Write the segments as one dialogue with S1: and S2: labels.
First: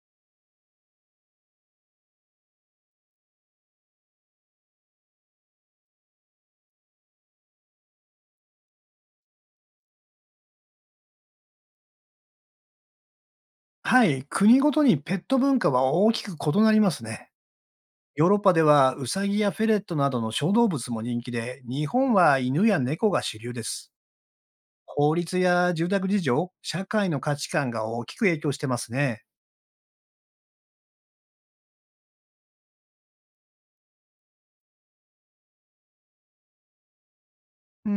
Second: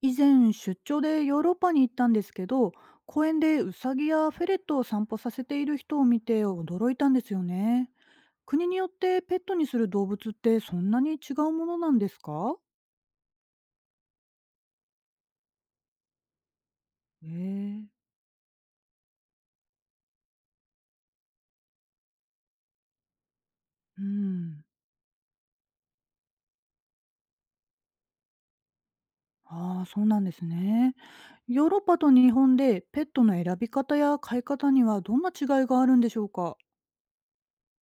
S1: 以前出張でヨーロッパに行ったんですけど、公園でウサギやフェレットを散歩させている人を見て驚いたんですよね。国によってペットにする動物ってそんなに違うものなんですか？
S2: はい、国ごとにペット文化は大きく異なります
S1: へ
S2: ね。
S1: え。
S2: ヨーロッパではウサギやフェレットなどの小動物も人気で、日本は犬や猫が主流です。
S1: うん。
S2: 法律や住宅事情、社会の価値観が大きく影響してますね。
S1: ああ、そうなんですね。ヨーロッパと日本でペットの選び方や飼い方にはどんな違いがあるんでしょうか？
S2: うー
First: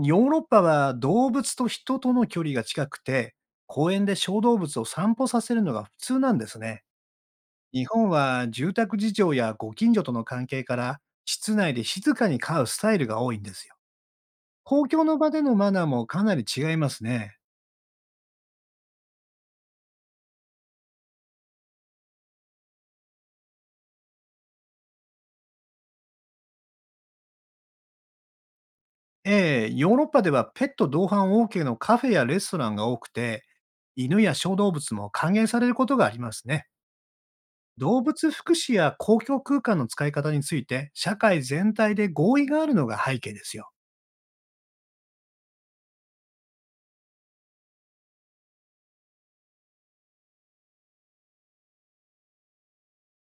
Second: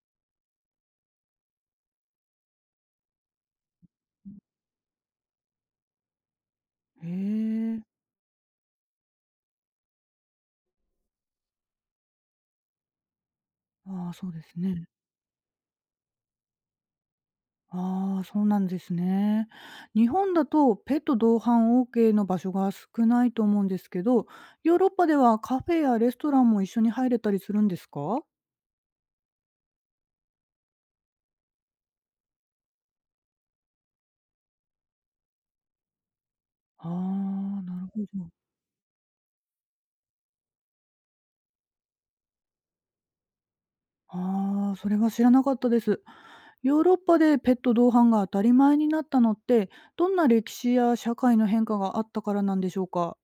S2: ん、ヨーロッパは動物と人との距離が近くて、公園で小動物を散歩させるのが普通なんですね。
S1: へえ。
S2: 日本は住宅事情やご近所との関係から、室内で静かに飼うスタイルが多いんですよ。
S1: ああ、そうです
S2: 公
S1: ね。
S2: 共の場でのマナーもかなり違いますね。
S1: ああ、そうなんですね。日本だとペット同伴 OK の場所が少ないと思うんですけど、ヨーロッパではカフェやレストランも一緒に入れたりするんですか？
S2: ええ、ヨーロッパではペット同伴 OK のカフェやレストランが多くて、犬や小動物も歓迎されることがありますね。
S1: ああ、な
S2: 動
S1: るほ
S2: 物
S1: ど。
S2: 福祉や公共空間の使い方について、社会全体で合意があるのが背景ですよ。
S1: ああ、それは知らなかったです。ヨーロッパでペット同伴が当たり前になったのって、どんな歴史や社会の変化があったからなんでしょうか？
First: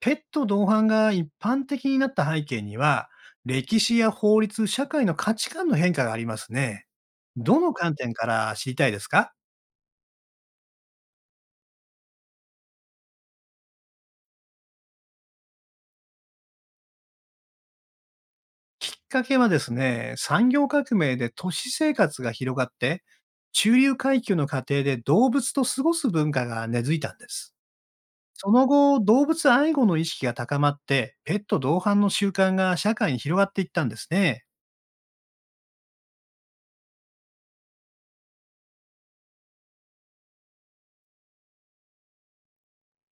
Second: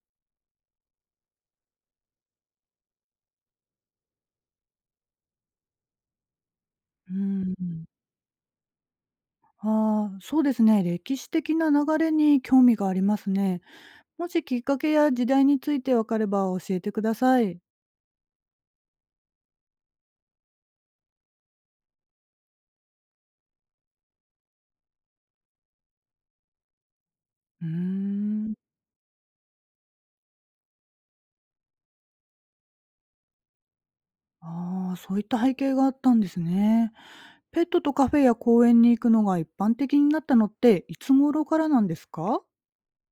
S2: ペット同伴が一般的になった背景には、歴史や法律、社会の価値観の変化がありますね。
S1: う
S2: どの
S1: ん。
S2: 観点から知りたいですか？
S1: ああ、そうですね。歴史的な流れに興味がありますね。もしきっかけや時代についてわかれば教えてください。
S2: きっかけはですね、産業革命で都市生活が広がって、中流階級の家庭で動物と過ごす文化が根付いたんです。
S1: うー
S2: そ
S1: ん。
S2: の後、動物愛護の意識が高まって、ペット同伴の習慣が社会に広がっていったんですね。
S1: ああ、そういった背景があったんですね。ペットとカフェや公園に行くのが一般的になったのっていつ頃からなんですか？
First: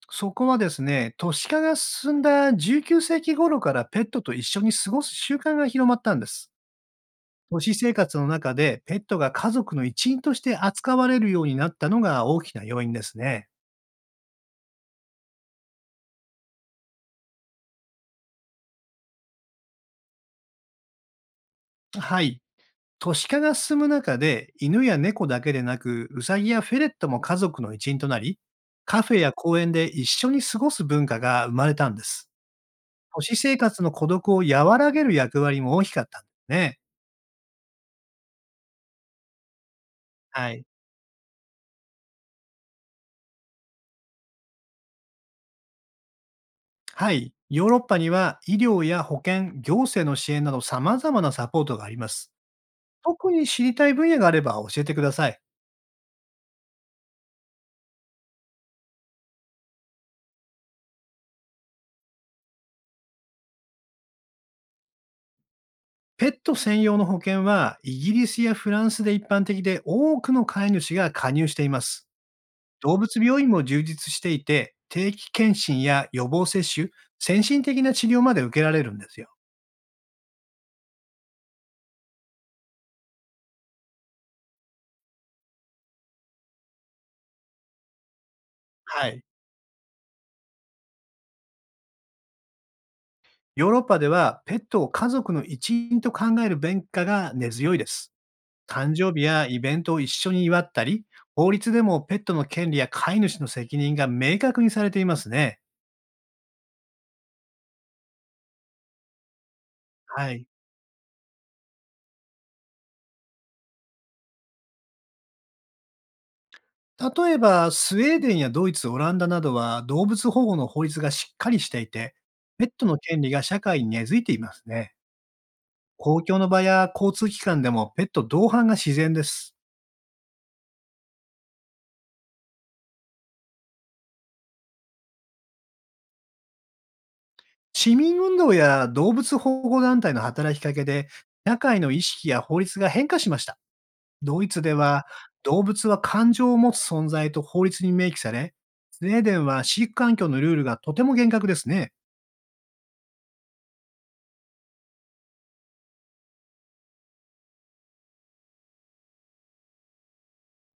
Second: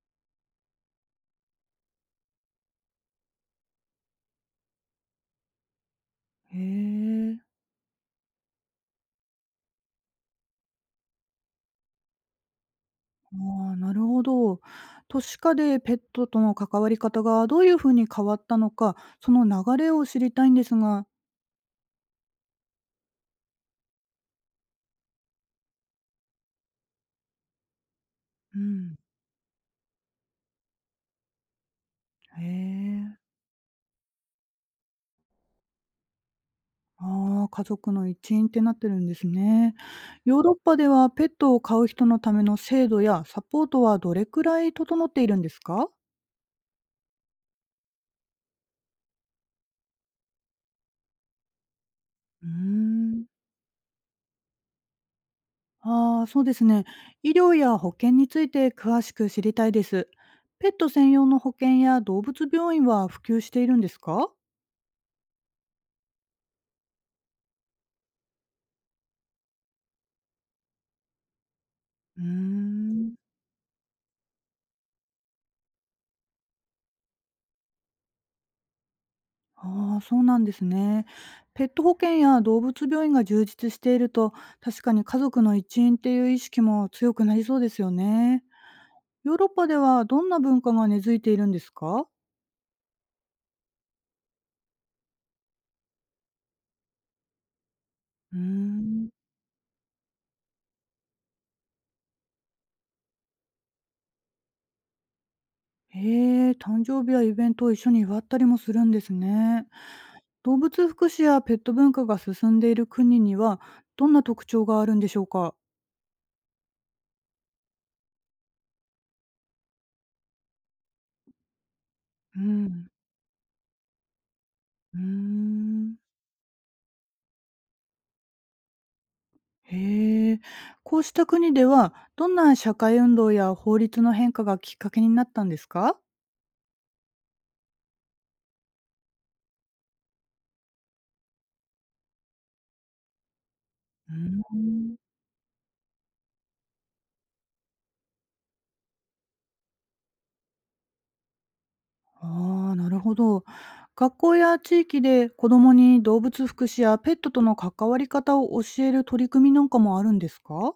S2: そこはですね、都市化が進んだ19世紀頃からペットと一緒に過ごす習慣が広まったんです。
S1: へえ。
S2: 都市生活の中でペットが家族の一員として扱われるようになったのが大きな要因ですね。
S1: ああ、なるほど。都市化でペットとの関わり方がどういうふうに変わったのか、その流れを知りたいんですが。
S2: はい。都市化が進む中で、犬や猫だけでなく、ウサギやフェレットも家族の一員となり、
S1: うん。
S2: カフェや公園で一緒に過ごす文化が生まれたんです。
S1: へえ。
S2: 都市生活の孤独を和らげる役割も大きかったんですね。
S1: ああ、家族の一員ってなってるんですね。ヨー
S2: は
S1: ロッ
S2: い。
S1: パではペットを飼う人のための制度やサポートはどれくらい整っているんですか？
S2: はい。ヨーロッパには医療や保険、行政の支援など様々なサポートがあります。
S1: うーん。
S2: 特に知りたい分野があれば教えてください。
S1: ああ、そうですね。医療や保険について詳しく知りたいです。ペット専用の保険や動物病院は普及しているんですか？
S2: ペット専用の保険はイギリスやフランスで一般的で、多くの飼い主が加入しています。
S1: うー
S2: 動
S1: ん。
S2: 物病院も充実していて、定期検診や予防接種、先進的な治療まで受けられるんですよ。
S1: ああ、そうなんですね。ペット保険や動物病院が充実していると、確かに家族の一員っていう意識も強くなりそうですよね。
S2: はい。
S1: ヨーロッパではどんな文化が根付いているんですか？
S2: ヨーロッパではペットを家族の一員と考える文化が根強いです。
S1: うー
S2: 誕
S1: ん。
S2: 生日やイベントを一緒に祝ったり、法律でもペットの権利や飼い主の責任が明確にされていますね。
S1: へえ、誕生日やイベントを一緒に祝ったりもするんですね。
S2: はい。
S1: 動物福祉やペット文化が進んでいる国にはどんな特徴があるんでしょうか？
S2: 例えば、スウェーデンやドイツ、オランダなどは動物保護の法律がしっかりしていて、
S1: う
S2: ペット
S1: ん。
S2: の権利が社会に根付いていますね。
S1: うーん。
S2: 公共の場や交通機関でもペット同伴が自然です。
S1: へえ。こうした国ではどんな社会運動や法律の変化がきっかけになったんですか？
S2: 市民運動や動物保護団体の働きかけで、社会の意識や法律が変化しました。
S1: うー
S2: ドイツでは、
S1: ん。
S2: 動物は感情を持つ存在と法律に明記され、スウェーデンは飼育環境のルールがとても厳格ですね。
S1: ああ、なるほど。学校や地域で子どもに動物福祉やペットとの関わり方を教える取り組みなんかもあるんですか？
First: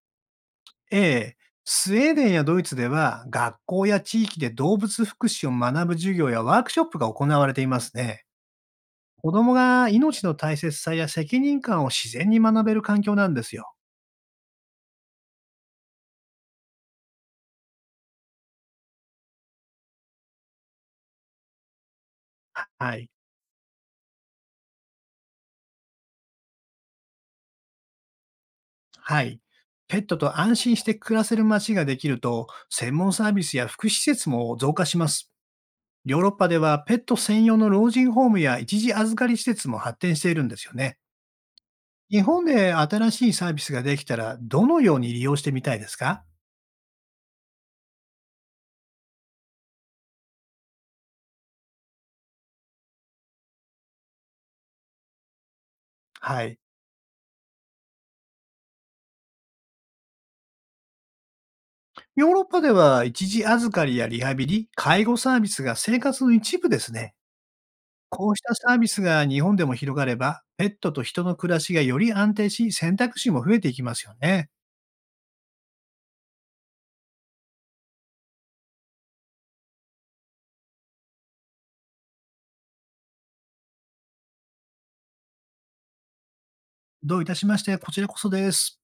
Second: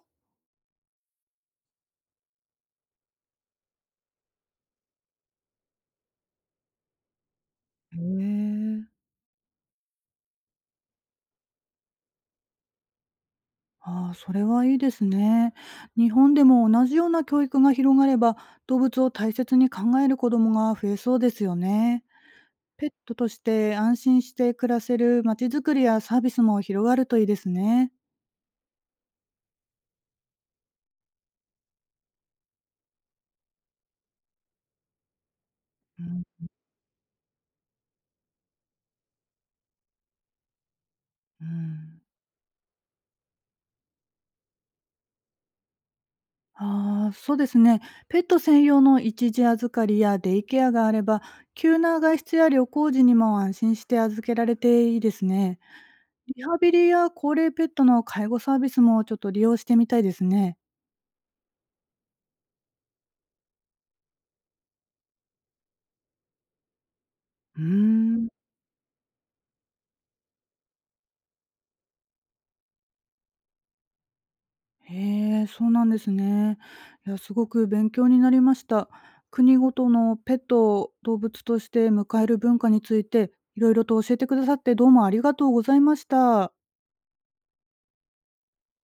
S2: ええ、スウェーデンやドイツでは、学校や地域で動物福祉を学ぶ授業やワークショップが行われています
S1: へ
S2: ね。
S1: え。
S2: 子供が命の大切さや責任感を自然に学べる環境なんですよ。
S1: ああ、それはいいですね。日本でも同じような教育が広がれば、動物を大切に考える子どもが増えそうですよね。ペッ
S2: はい。
S1: トとして安心して暮らせるまちづくりやサービスも広がるといいですね。
S2: はい。ペットと安心して暮らせる街ができると、専門サービスや福祉施設も増加します。
S1: う
S2: ヨー
S1: ん。
S2: ロッパではペット専用の老人ホームや一時預かり施設も発展しているんですよね。
S1: うん。
S2: 日本で新しいサービスができたら、どのように利用してみたいですか？
S1: ああ、そうですね。ペット専用の一時預かりやデイケアがあれば、急な外出や旅行時にも安心して預けられていいですね。リ
S2: は
S1: ハ
S2: い。
S1: ビリや高齢ペットの介護サービスもちょっと利用してみたいですね。
S2: ヨーロッパでは一時預かりやリハビリ、介護サービスが生活の一部ですね。
S1: うー
S2: こ
S1: ん。
S2: うしたサービスが日本でも広がれば、ペットと人の暮らしがより安定し、選択肢も増えていきますよね。
S1: へえ、そうなんですね。いや、すごく勉強になりました。国ごとのペットを動物として迎える文化について、いろいろと教えてくださってどうもありがとうございました。
S2: どういたしまして、こちらこそです。